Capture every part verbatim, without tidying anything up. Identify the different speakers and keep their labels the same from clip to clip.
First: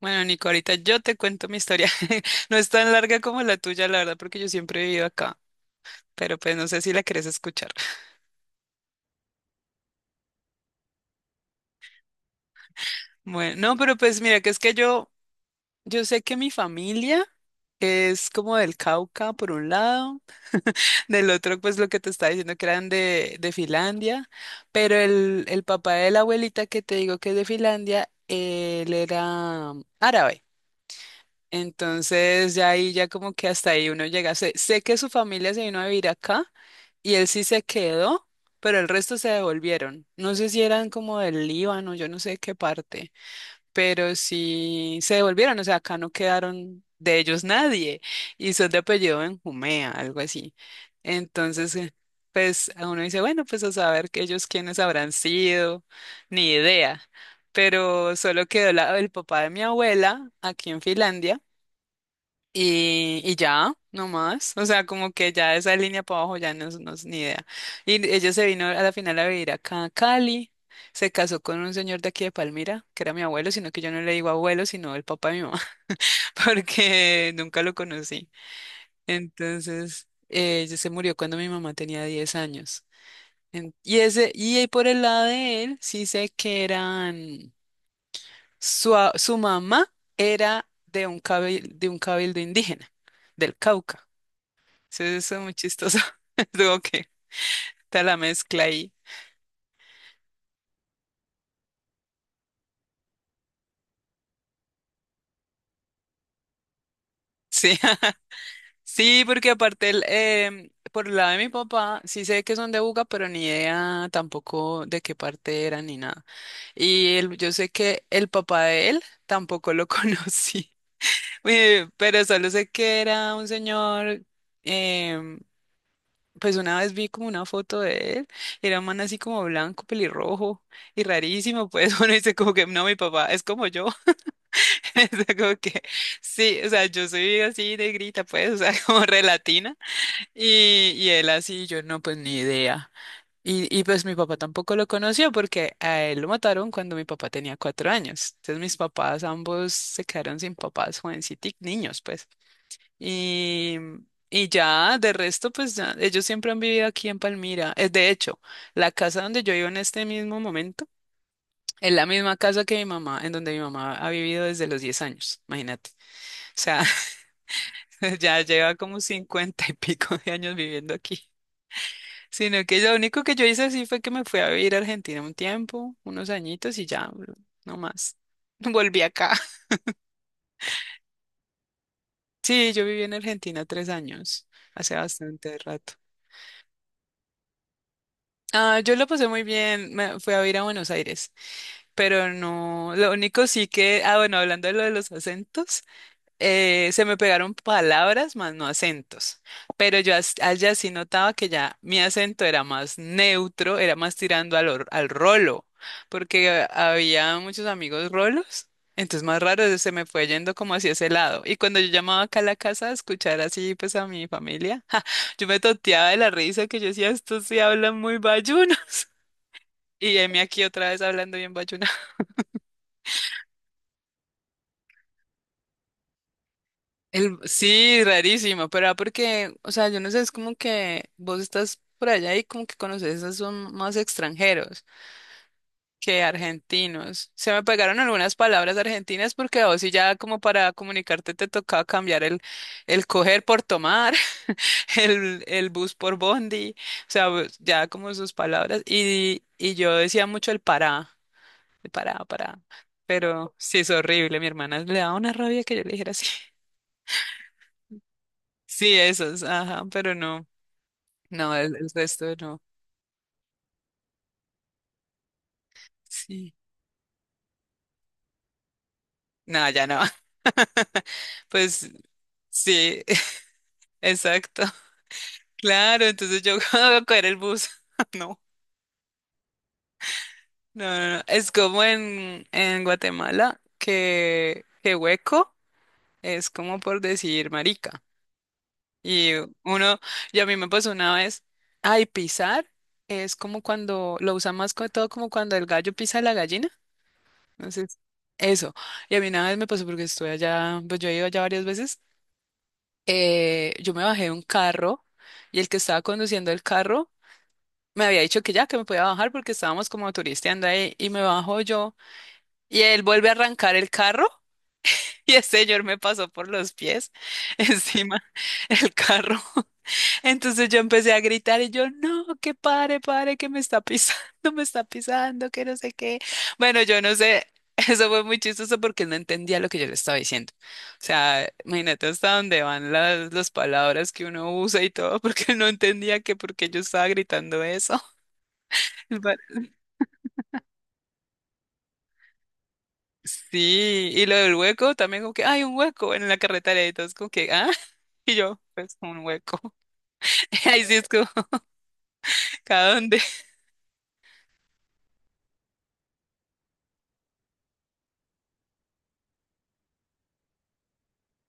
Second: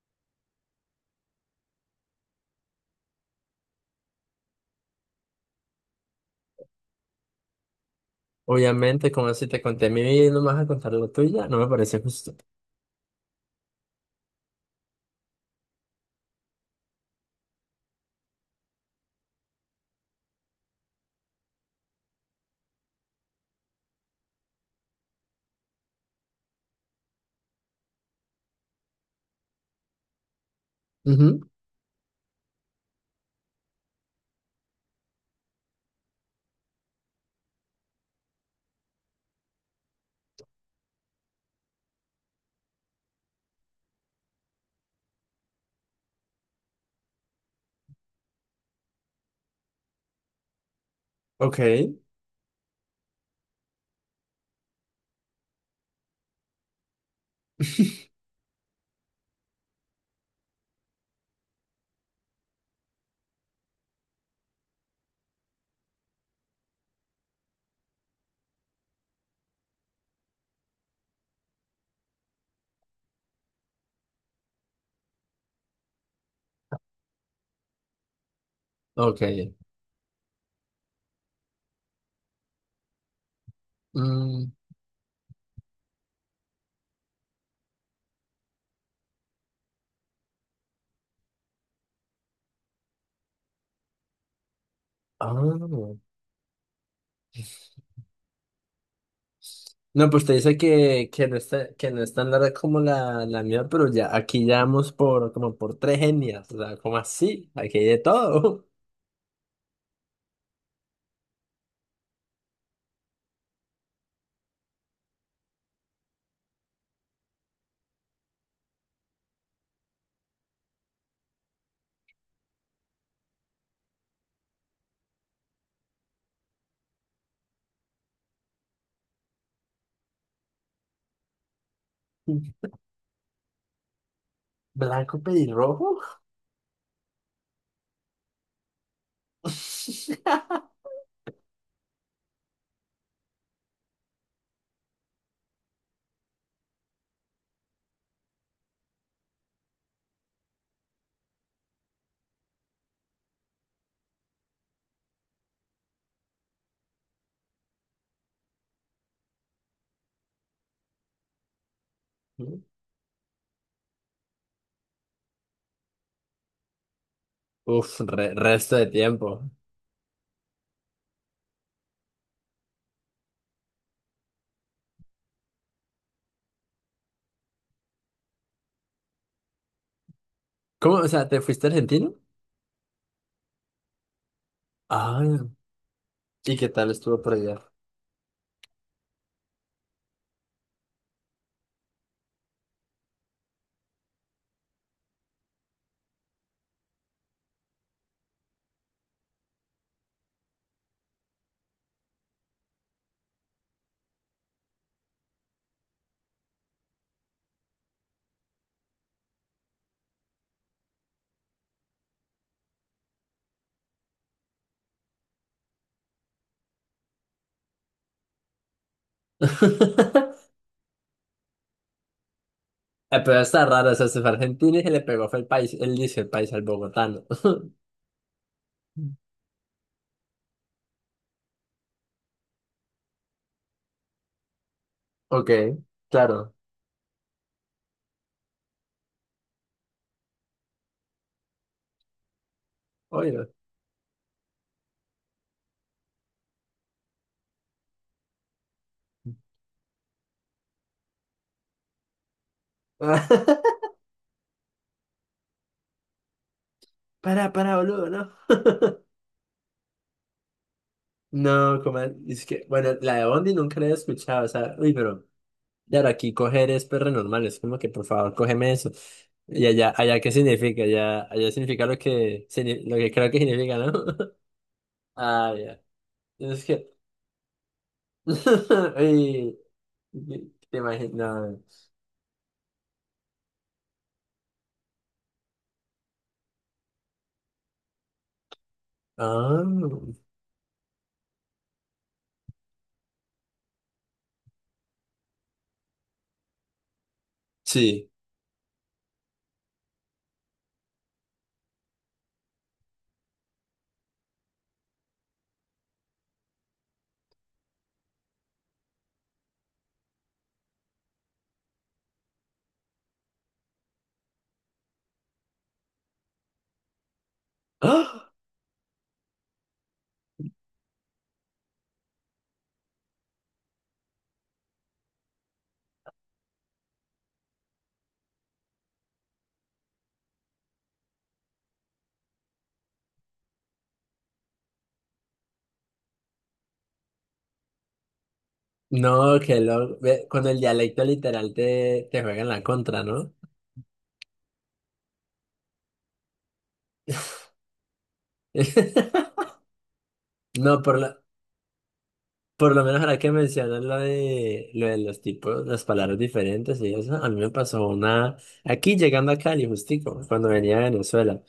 Speaker 1: Bueno, Nico, ahorita yo te cuento mi historia. No es tan larga como la tuya, la verdad, porque yo siempre he vivido acá, pero pues no sé si la quieres escuchar.
Speaker 2: Obviamente, como si te conté mi vida y no me vas a contar lo tuya, no me parece justo.
Speaker 1: Bueno, no, pero pues mira, que es que yo, yo sé que mi familia es como del Cauca, por un lado, del otro, pues lo que te estaba diciendo que eran de, de Finlandia, pero el, el papá de la abuelita que te digo que es de Finlandia, él era árabe.
Speaker 2: Ujú.
Speaker 1: Entonces ya ahí, ya como que hasta ahí uno llega. Sé, sé que su familia se vino a vivir acá y él sí se quedó, pero el resto se devolvieron. No sé si eran como del Líbano, yo no sé qué parte, pero sí se devolvieron, o sea, acá no quedaron de ellos nadie y son de apellido Benjumea, algo así. Entonces, eh,
Speaker 2: Ok.
Speaker 1: pues a uno dice, bueno, pues a saber que ellos quiénes habrán sido, ni idea. Pero solo quedó la- el papá de mi abuela aquí en Finlandia y, y ya, no más. O sea, como que ya esa línea para abajo ya no es no es ni idea. Y ella se vino a la final a vivir acá a Cali. Se casó con un señor de aquí de Palmira, que era mi abuelo, sino que yo no le digo abuelo, sino el papá de mi mamá, porque nunca lo conocí.
Speaker 2: Ok.
Speaker 1: Entonces, eh, ella se murió cuando mi mamá tenía diez años. En- y ese,
Speaker 2: Mm,
Speaker 1: y ahí por el lado de él, sí sé que eran, su, a- su mamá era de un cabil- de un cabildo indígena, del Cauca. Sí, eso es muy chistoso.
Speaker 2: ah.
Speaker 1: Digo que está la mezcla ahí.
Speaker 2: No, pues te dice que, que, no está, que no es tan larga como la, la mía, pero ya aquí ya vamos por, como por tres etnias. ¿O sea, como así?
Speaker 1: Sí,
Speaker 2: Aquí hay de todo.
Speaker 1: sí, porque aparte, el, em, por el lado de mi papá, sí sé que son de Buga, pero ni idea tampoco de qué parte eran ni nada. Y el- yo sé que el papá de él tampoco lo conocí. Eh, pero solo sé que era un señor, em, pues una vez vi como una foto de él, y era un man así como blanco, pelirrojo y rarísimo. Pues uno dice como que no, mi papá es como yo. O
Speaker 2: ¿Blanco
Speaker 1: sea, como que,
Speaker 2: pelirrojo?
Speaker 1: sí, o sea, yo soy así negrita, pues, o sea, como relatina. Y, y él así, yo no, pues ni idea. Y, y pues mi papá tampoco lo conoció porque a él lo mataron cuando mi papá tenía cuatro años. Entonces mis papás ambos se quedaron sin papás, jovencitos, niños, pues. Y, y ya, de resto, pues ya, ellos siempre han vivido aquí en Palmira. Es de hecho la casa donde yo vivo en este mismo momento. Es la misma casa que mi mamá, en donde mi mamá ha vivido desde los diez años, imagínate. O sea,
Speaker 2: Uf, re-
Speaker 1: ya lleva
Speaker 2: resto de
Speaker 1: como
Speaker 2: tiempo.
Speaker 1: cincuenta y pico de años viviendo aquí. Sino que lo único que yo hice así fue que me fui a vivir a Argentina un tiempo, unos añitos y ya, lo- no más. Volví acá.
Speaker 2: ¿Cómo? O sea, ¿te fuiste argentino?
Speaker 1: Sí, yo viví en Argentina tres años, hace
Speaker 2: Ah,
Speaker 1: bastante rato.
Speaker 2: ¿y qué tal estuvo por allá?
Speaker 1: Ah, yo lo pasé muy bien, me fui a vivir a Buenos Aires, pero no, lo único sí. Que, ah, bueno, hablando de lo de los acentos, eh, se me pegaron palabras más no acentos, pero yo as- allá sí notaba que ya mi acento era más neutro, era más tirando al, or- al rolo, porque había muchos amigos rolos, entonces más raro se me fue yendo como hacia ese lado. Y cuando yo llamaba acá a la casa a escuchar así pues a mi familia, ja, yo me toteaba de la risa. Que yo decía, estos sí hablan muy bayunos. Y heme aquí otra vez hablando bien bayuno.
Speaker 2: Eh, pero está raro, o sea, se fue a Argentina y se le pegó, fue el país, él dice el país al bogotano.
Speaker 1: El, sí, rarísimo, pero ah, porque, o sea, yo no sé, es como que vos estás por allá y como que conoces, a son más extranjeros
Speaker 2: Ok,
Speaker 1: que
Speaker 2: claro,
Speaker 1: argentinos. Se me pegaron algunas palabras argentinas porque a vos sí ya como para comunicarte te tocaba cambiar el, el coger
Speaker 2: oído.
Speaker 1: por tomar, el, el bus por bondi, o sea, vos- ya como sus palabras. Y, y yo decía mucho el pará, el pará, pará. Pero sí es horrible, mi hermana le daba una rabia que yo le dijera así.
Speaker 2: Para, para, boludo, ¿no?
Speaker 1: Sí, esos, ajá, pero no. No, el,
Speaker 2: No,
Speaker 1: el
Speaker 2: como,
Speaker 1: resto
Speaker 2: es
Speaker 1: no.
Speaker 2: que, bueno, la de Bondi nunca la he escuchado, o sea, uy, pero, claro, aquí
Speaker 1: Sí.
Speaker 2: coger es perro normal, es como que, por favor, cógeme eso. Y
Speaker 1: No, ya
Speaker 2: allá,
Speaker 1: no.
Speaker 2: allá, ¿qué significa? Allá, allá significa
Speaker 1: Pues
Speaker 2: lo que, signi- lo
Speaker 1: sí,
Speaker 2: que creo que significa, ¿no?
Speaker 1: exacto.
Speaker 2: Ah, ya.
Speaker 1: Claro, entonces yo
Speaker 2: Es que,
Speaker 1: voy a coger el bus. No,
Speaker 2: ay, ¿qué te
Speaker 1: no, no, no. Es como
Speaker 2: imaginas?
Speaker 1: en, en Guatemala que, que, hueco es como por decir marica. Y
Speaker 2: Ah,
Speaker 1: uno, y a mí me pasó una vez, ay, pisar es como cuando lo usan más que todo como cuando el gallo pisa a la gallina. Entonces,
Speaker 2: sí.
Speaker 1: eso. Y a mí una vez me pasó porque estuve allá, pues yo he ido allá varias veces. eh, yo me bajé de un carro y el que estaba conduciendo el carro me había dicho que ya, que me podía bajar porque estábamos como turisteando ahí y me bajo yo y él vuelve a arrancar el carro y el señor me pasó por los pies encima
Speaker 2: ¡Ah!
Speaker 1: el carro. Entonces yo empecé a gritar y yo, no, que pare, pare, que me está pisando, me está pisando, que no sé qué. Bueno, yo no sé, eso fue muy chistoso porque no entendía lo que yo le estaba diciendo. O sea, imagínate hasta dónde van las, las palabras que uno usa y todo, porque no entendía que por qué yo estaba gritando eso.
Speaker 2: No,
Speaker 1: Pero-
Speaker 2: que lo... ve, con el dialecto literal te, te juegan la contra, ¿no?
Speaker 1: Sí, y lo del hueco también como que, hay un hueco en la carretera y todo, es como que, ah, y yo, pues un hueco.
Speaker 2: No,
Speaker 1: Ahí sí
Speaker 2: por
Speaker 1: es
Speaker 2: lo,
Speaker 1: como,
Speaker 2: por lo
Speaker 1: ¿cada
Speaker 2: menos
Speaker 1: dónde?
Speaker 2: ahora que mencionas lo de, lo de los tipos, las palabras diferentes y eso, a mí me pasó una... Aquí llegando a Cali, justico, cuando venía a Venezuela.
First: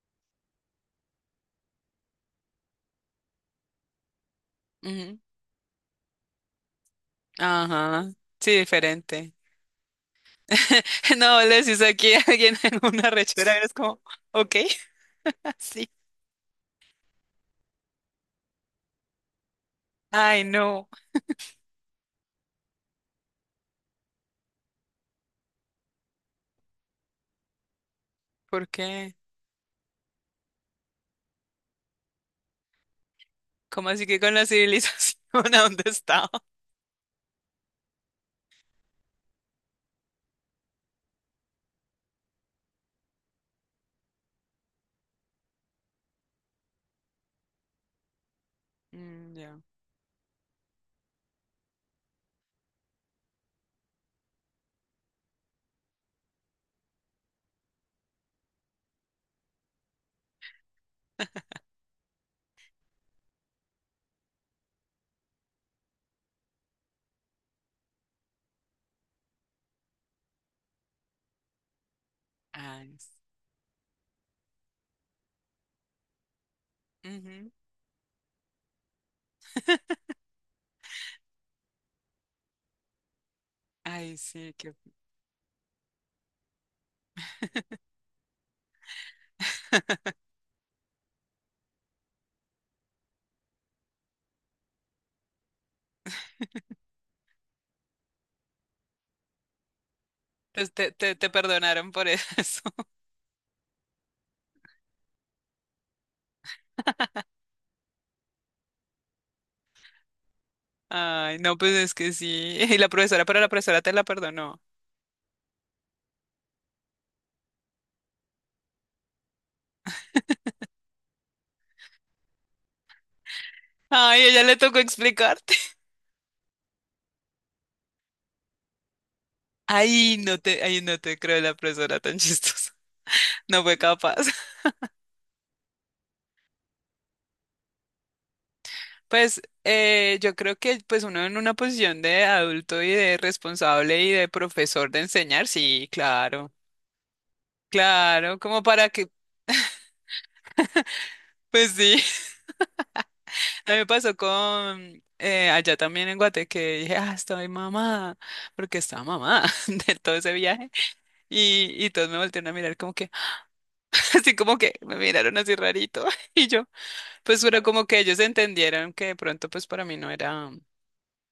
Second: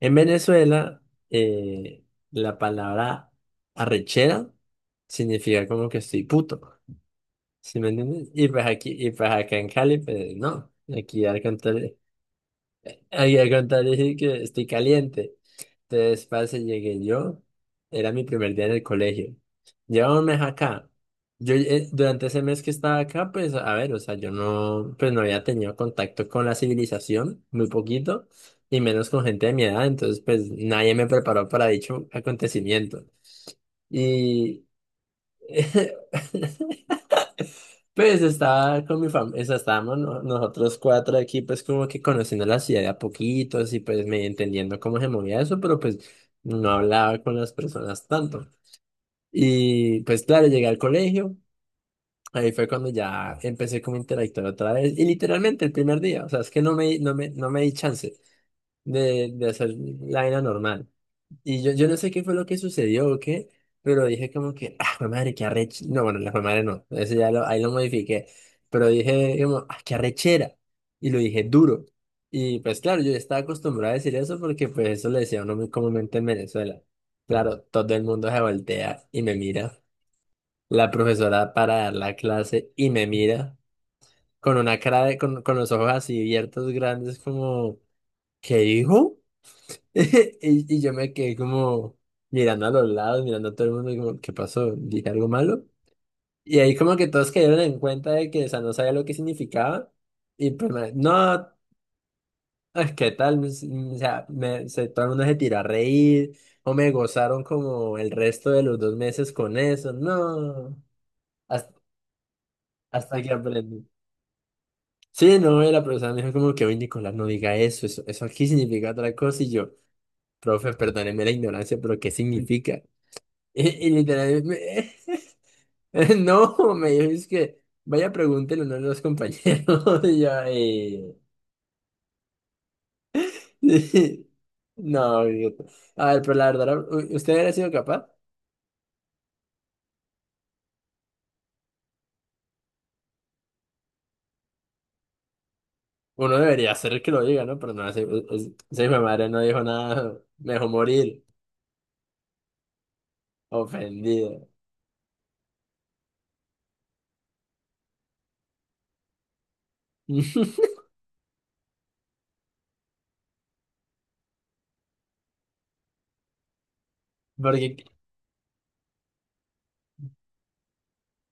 Speaker 2: En Venezuela, eh, la palabra arrechera
Speaker 1: Ujú,
Speaker 2: significa como que estoy puto. ¿Sí me
Speaker 1: ajá,
Speaker 2: entiendes? Y
Speaker 1: sí,
Speaker 2: pues aquí, y pues
Speaker 1: diferente.
Speaker 2: acá en Cali, pues no. Aquí
Speaker 1: No,
Speaker 2: al
Speaker 1: le decís
Speaker 2: contrario,
Speaker 1: aquí a alguien en una
Speaker 2: aquí al
Speaker 1: rechera, eres
Speaker 2: contrario
Speaker 1: como,
Speaker 2: sí que
Speaker 1: ok,
Speaker 2: estoy caliente.
Speaker 1: así.
Speaker 2: Entonces, parce, llegué yo. Era mi primer día en el colegio. Llevaba un mes
Speaker 1: Ay, no,
Speaker 2: acá. Yo eh, durante ese mes que estaba acá, pues, a ver, o sea, yo no, pues no había tenido contacto con la civilización, muy poquito,
Speaker 1: ¿por
Speaker 2: y menos
Speaker 1: qué?
Speaker 2: con gente de mi edad, entonces pues nadie me preparó para dicho acontecimiento.
Speaker 1: ¿Cómo así que con la
Speaker 2: Y
Speaker 1: civilización a dónde estaba?
Speaker 2: pues estaba con mi familia, estábamos no- nosotros cuatro aquí, pues como que conociendo la ciudad de a poquitos y pues me entendiendo cómo se movía eso, pero pues no hablaba con las personas tanto.
Speaker 1: Mm, ya.
Speaker 2: Y pues claro, llegué al colegio, ahí fue cuando ya empecé como a interactuar otra vez, y literalmente el primer día, o sea, es que no me, no me, no me di chance de, de hacer la vaina normal. Y yo, yo no sé qué fue lo que sucedió o qué, pero dije como que, ah, jue madre, qué arrechera. No, bueno, la jue madre no, eso ya lo, ahí lo modifiqué. Pero dije como, ah, qué arrechera. Y lo dije duro. Y pues
Speaker 1: Ay,
Speaker 2: claro, yo ya
Speaker 1: s-
Speaker 2: estaba acostumbrado a decir eso porque pues eso le decía uno muy comúnmente en Venezuela.
Speaker 1: ujú.
Speaker 2: Claro, todo el mundo se voltea y me mira. La profesora para dar la clase y me mira
Speaker 1: Ay, sí,
Speaker 2: con
Speaker 1: que
Speaker 2: una cara de, con, con los ojos así abiertos, grandes, como, ¿qué dijo? Y, y yo me quedé como mirando a los lados, mirando a todo el mundo y como, ¿qué pasó? ¿Dije algo malo? Y ahí como que todos cayeron en cuenta de que, o sea, no sabía lo que significaba. Y pues,
Speaker 1: pues te,
Speaker 2: me-
Speaker 1: te, te
Speaker 2: no,
Speaker 1: perdonaron por eso.
Speaker 2: es que tal, o sea, me, se, todo el mundo se tiró a reír o me gozaron como el resto de los dos meses con eso. No,
Speaker 1: Ay, no, pues
Speaker 2: hasta,
Speaker 1: es que sí. Y la
Speaker 2: hasta
Speaker 1: profesora,
Speaker 2: que
Speaker 1: pero la profesora
Speaker 2: aprendí.
Speaker 1: te la perdonó.
Speaker 2: Sí, no, y la profesora me dijo como que, oye, Nicolás, no diga eso, eso, eso aquí significa otra cosa. Y yo, profe, perdóneme la ignorancia, pero ¿qué significa? Y, y
Speaker 1: Ay, ella le tocó
Speaker 2: literalmente,
Speaker 1: explicarte.
Speaker 2: no, me dijo, es que vaya pregúntele ¿no? a uno de los compañeros.
Speaker 1: Ay,
Speaker 2: Y yo,
Speaker 1: no te, ay, no
Speaker 2: eh,
Speaker 1: te creo. La profesora tan chistosa. No fue capaz.
Speaker 2: no, idiota. A ver, pero la verdad, ¿u- ¿usted hubiera sido capaz?
Speaker 1: Pues eh, yo creo que pues uno en una posición de adulto y de responsable y de profesor de enseñar, sí,
Speaker 2: Uno
Speaker 1: claro,
Speaker 2: debería hacer que lo diga, ¿no? Pero no, ese,
Speaker 1: claro,
Speaker 2: ese-
Speaker 1: como
Speaker 2: ese
Speaker 1: para
Speaker 2: hijo de
Speaker 1: que,
Speaker 2: madre no dijo nada, me dejó morir,
Speaker 1: pues sí, a mí me pasó
Speaker 2: ofendido.
Speaker 1: con eh, allá también en Guate que dije, ah, estoy mamada, porque estaba mamada de todo ese viaje y, y todos me voltearon a mirar como que, así como que me miraron así rarito y yo, pues pero
Speaker 2: Porque,
Speaker 1: como que ellos entendieron que de pronto pues para mí no era...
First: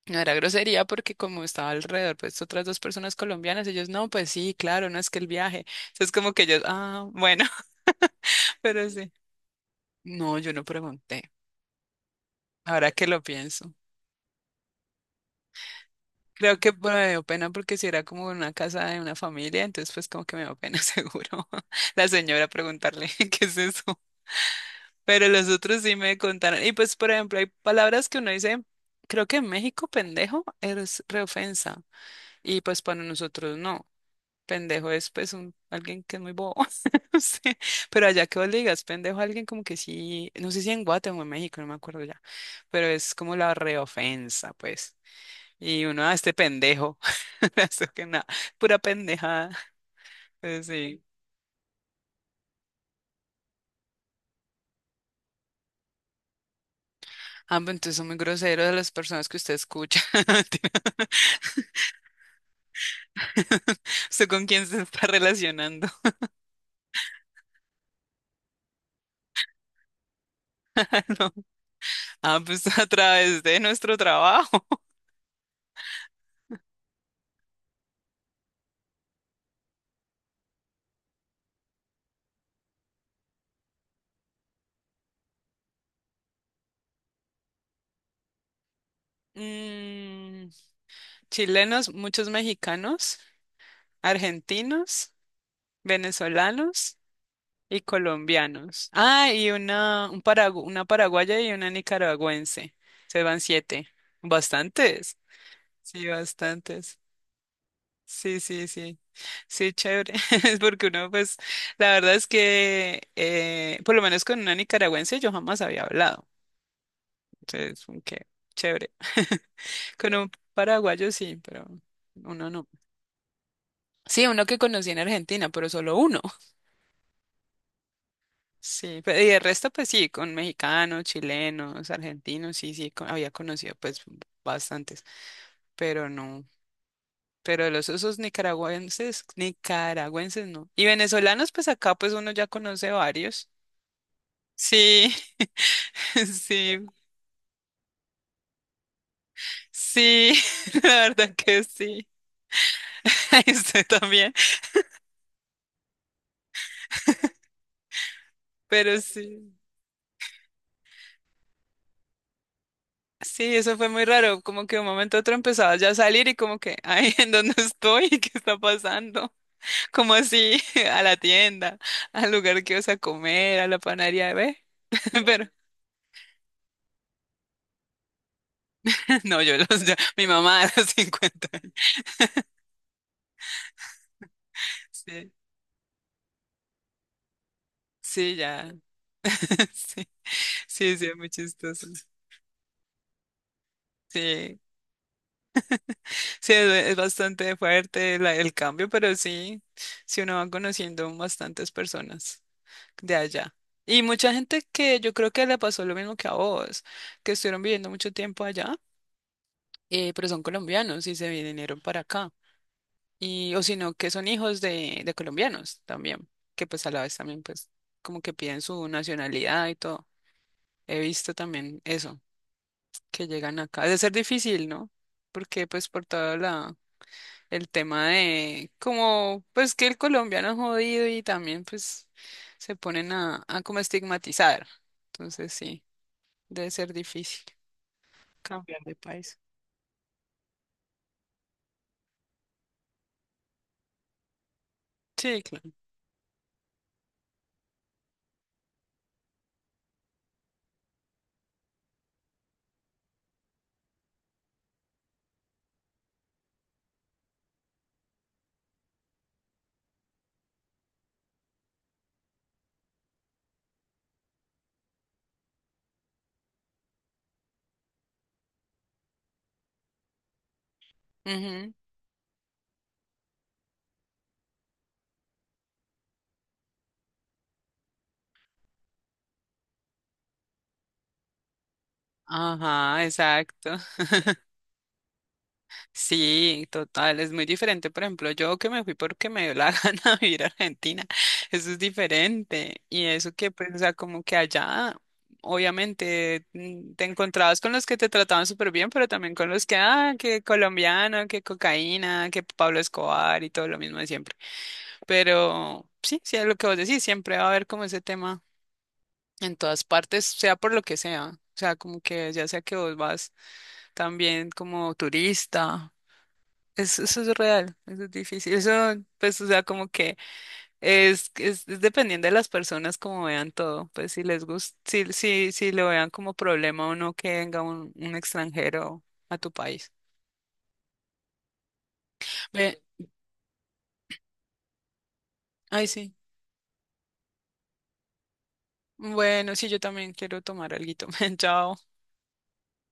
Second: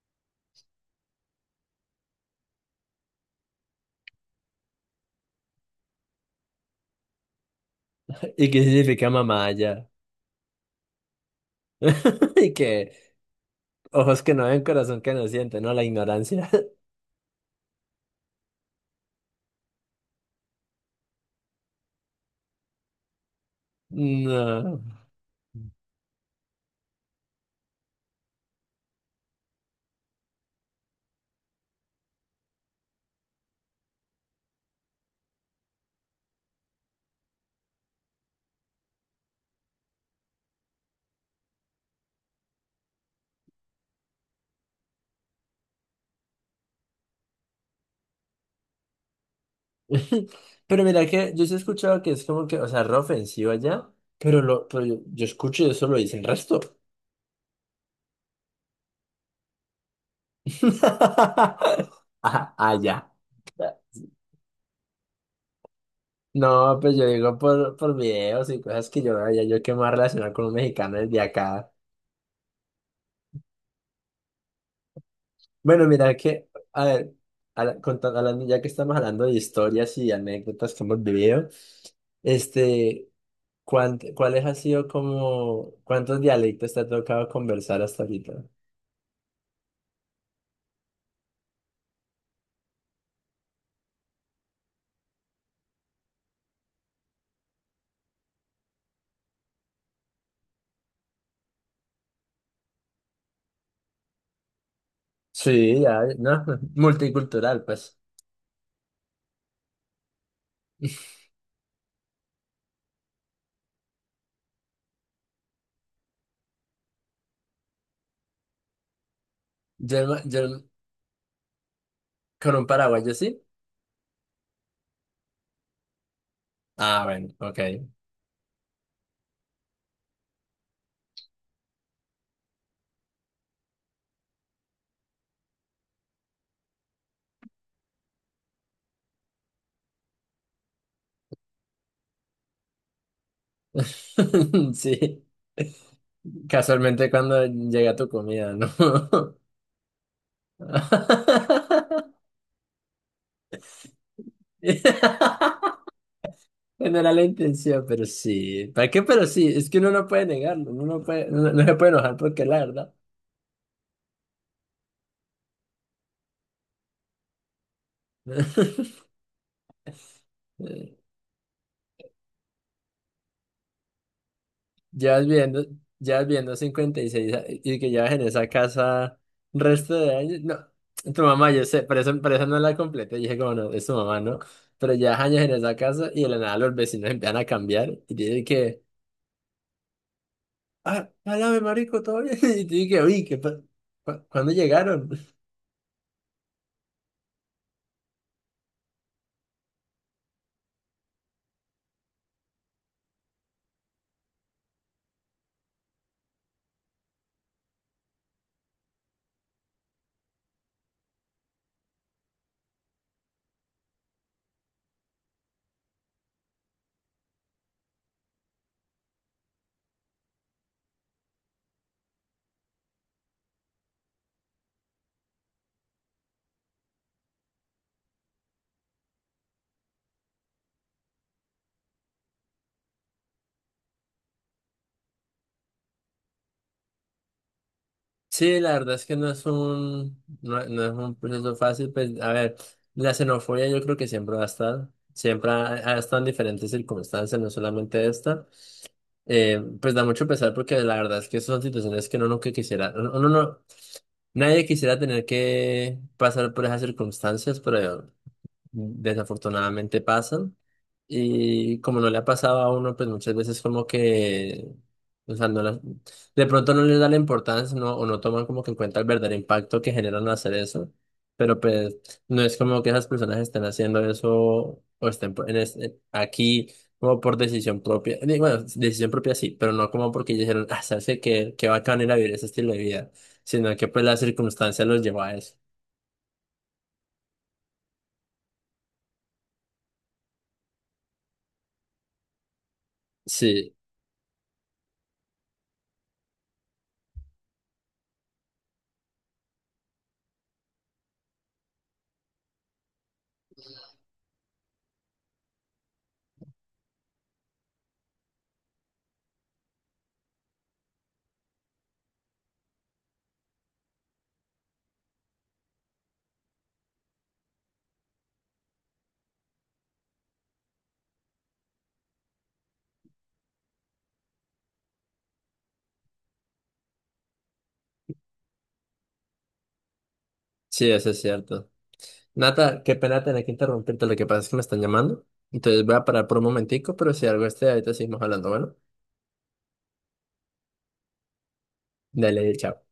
Speaker 1: No era grosería porque como estaba alrededor, pues otras dos personas colombianas, ellos, no, pues sí, claro, no es que el viaje. Entonces como que ellos, ah, bueno,
Speaker 2: ¿y qué
Speaker 1: pero sí.
Speaker 2: significa mamá allá?
Speaker 1: No, yo no pregunté.
Speaker 2: Y
Speaker 1: Ahora
Speaker 2: que
Speaker 1: que lo pienso.
Speaker 2: ojos que no ven, corazón que no siente, ¿no? La ignorancia.
Speaker 1: Creo que bueno, me dio pena porque si era como una casa de una familia, entonces pues como que me dio pena seguro la señora preguntarle qué es eso.
Speaker 2: No.
Speaker 1: Pero los otros sí me contaron. Y pues, por ejemplo, hay palabras que uno dice, creo que en México pendejo es reofensa. Y pues para nosotros no. Pendejo es pues un, alguien que es muy bobo. No. Pero allá que vos le digas pendejo a alguien como que sí, no sé si en Guatemala o en México, no me acuerdo ya, pero es como la reofensa, pues. Y uno a este pendejo, eso que nada, pura pendejada. Pues
Speaker 2: Pero
Speaker 1: sí.
Speaker 2: mira que yo sí he escuchado que es como que, o sea, re ofensivo allá, pero lo, pero yo, yo escucho y eso lo dice el resto.
Speaker 1: Ah, pues entonces son muy groseros de las personas que usted escucha. Mentira.
Speaker 2: Ah, allá.
Speaker 1: ¿Usted con quién se está relacionando?
Speaker 2: No, pues yo digo por, por videos y cosas que yo no veía, yo que me voy a relacionar con un mexicano desde
Speaker 1: No.
Speaker 2: acá.
Speaker 1: Ah, pues a través de nuestro trabajo.
Speaker 2: Bueno, mira que, a ver, habla- conta- hablando, ya que estamos hablando de historias y anécdotas que hemos vivido, este, ¿cuánt- ¿cuáles ha sido como, cuántos dialectos te ha tocado conversar hasta ahorita?
Speaker 1: Mm, Chilenos, muchos mexicanos, argentinos, venezolanos y colombianos. Ah, y una, un paragu- una paraguaya y una nicaragüense. Se van siete. Bastantes.
Speaker 2: Sí, ya,
Speaker 1: Sí,
Speaker 2: no,
Speaker 1: bastantes.
Speaker 2: multicultural, pues.
Speaker 1: Sí, sí, sí. Sí, chévere. Es porque uno, pues, la verdad es que, eh, por lo menos con una nicaragüense yo jamás había hablado. Entonces, que chévere.
Speaker 2: Yo,
Speaker 1: Con
Speaker 2: no-
Speaker 1: un
Speaker 2: yo
Speaker 1: paraguayo sí, pero uno
Speaker 2: con un
Speaker 1: no.
Speaker 2: paraguayo sí.
Speaker 1: Sí, uno que conocí en Argentina, pero solo uno.
Speaker 2: Ah, bueno, ok.
Speaker 1: Sí, pe- y el resto, pues sí, con mexicanos, chilenos, argentinos, sí, sí, co- había conocido, pues, bastantes, pero no. Pero los esos nicaragüenses, nicaragüenses no. Y venezolanos, pues acá, pues uno ya conoce varios. Sí,
Speaker 2: Sí,
Speaker 1: sí,
Speaker 2: casualmente cuando llega tu comida, ¿no?
Speaker 1: sí, la verdad que sí. Ahí estoy también,
Speaker 2: No era la intención, pero sí. ¿Para
Speaker 1: pero
Speaker 2: qué? Pero sí,
Speaker 1: sí,
Speaker 2: es que uno no puede negarlo, uno no puede, no, no se puede enojar porque es la verdad.
Speaker 1: sí, eso fue muy raro, como que de un momento a otro empezaba ya a salir y como que, ay, ¿en dónde estoy? ¿Qué está pasando? Como así, a la tienda, al lugar que vas a comer, a la panadería, ¿ve?
Speaker 2: Ya vas
Speaker 1: Pero,
Speaker 2: viendo, ya vas viendo cincuenta y seis a- y que llevas en esa casa
Speaker 1: no, yo los, yo-
Speaker 2: resto de
Speaker 1: mi
Speaker 2: años. No,
Speaker 1: mamá a los
Speaker 2: tu
Speaker 1: cincuenta
Speaker 2: mamá, yo
Speaker 1: años,
Speaker 2: sé, por eso, por eso no la completé. Dije, como no, es tu mamá, ¿no? Pero llevas
Speaker 1: sí,
Speaker 2: años en esa casa y de la nada los vecinos empiezan a cambiar. Y
Speaker 1: sí,
Speaker 2: dije
Speaker 1: ya,
Speaker 2: que,
Speaker 1: sí, sí, sí,
Speaker 2: ah,
Speaker 1: es muy
Speaker 2: háblame,
Speaker 1: chistoso,
Speaker 2: marico, todo bien. Y dije, que, uy, ¿qué pa- pa- ¿cuándo
Speaker 1: sí.
Speaker 2: llegaron?
Speaker 1: Sí, es es bastante fuerte la- el cambio, pero sí, sí uno va conociendo bastantes personas de allá. Y mucha gente que yo creo que le pasó lo mismo que a vos, que estuvieron viviendo mucho tiempo allá, eh, pero son colombianos y se vinieron para acá. Y, o si no, que son hijos de, de colombianos también, que pues a la vez también pues como que piden su nacionalidad y todo. He visto también eso, que llegan acá. Debe ser difícil, ¿no? Porque pues por toda la el tema de como pues que el colombiano es jodido y también pues se ponen a, a como estigmatizar. Entonces sí, debe ser difícil
Speaker 2: Sí, la
Speaker 1: cambiar
Speaker 2: verdad
Speaker 1: de
Speaker 2: es que no
Speaker 1: país.
Speaker 2: es un, no, no es un proceso fácil. Pues, a ver, la xenofobia yo creo que siempre va a estar.
Speaker 1: Sí,
Speaker 2: Siempre ha,
Speaker 1: claro.
Speaker 2: ha estado en diferentes circunstancias, no solamente esta. Eh, pues da mucho pesar porque la verdad es que son situaciones que uno nunca quisiera, uno no, nadie quisiera tener que pasar por esas circunstancias, pero desafortunadamente pasan. Y como no le ha pasado a uno, pues muchas veces como que, o sea, no la- de pronto no les da la importancia no, o no toman como que en cuenta el verdadero impacto que generan al hacer eso. Pero
Speaker 1: Ujú.
Speaker 2: pues no es como que esas personas estén haciendo eso o estén por- en este- aquí como por decisión propia. Digo, bueno, decisión propia sí, pero no como porque ellos dijeron, ah, sabes que qué, qué bacán ir a vivir ese estilo de
Speaker 1: Ajá,
Speaker 2: vida,
Speaker 1: exacto.
Speaker 2: sino que pues la circunstancia los llevó a eso.
Speaker 1: Sí, total, es muy diferente. Por ejemplo, yo que me fui porque me dio la gana de ir a Argentina, eso es diferente. Y eso que, pues,
Speaker 2: Sí,
Speaker 1: o sea, como que allá, obviamente, mm, te encontrabas con los que te trataban súper bien, pero también con los que, ah, que colombiano, que cocaína, que Pablo Escobar y todo lo mismo de siempre. Pero sí, sí, es lo que vos decís, siempre va a haber como ese tema en todas partes, sea por lo que sea. O sea, como que ya sea que vos vas también como turista es- eso es real, eso es difícil. Eso, pues, o sea, como que es, es, es dependiendo de las personas como vean todo. Pues si les gusta, si, si, si lo vean como problema o no que venga un, un extranjero a tu país.
Speaker 2: sí, eso es cierto.
Speaker 1: Ve,
Speaker 2: Nata, qué pena tener que interrumpirte, lo que pasa es que me están llamando. Entonces
Speaker 1: ay,
Speaker 2: voy a
Speaker 1: sí.
Speaker 2: parar por un momentico, pero si algo esté ahorita seguimos hablando, bueno.
Speaker 1: Bueno, sí, yo también quiero tomar alguito. Chao.
Speaker 2: Dale, chao.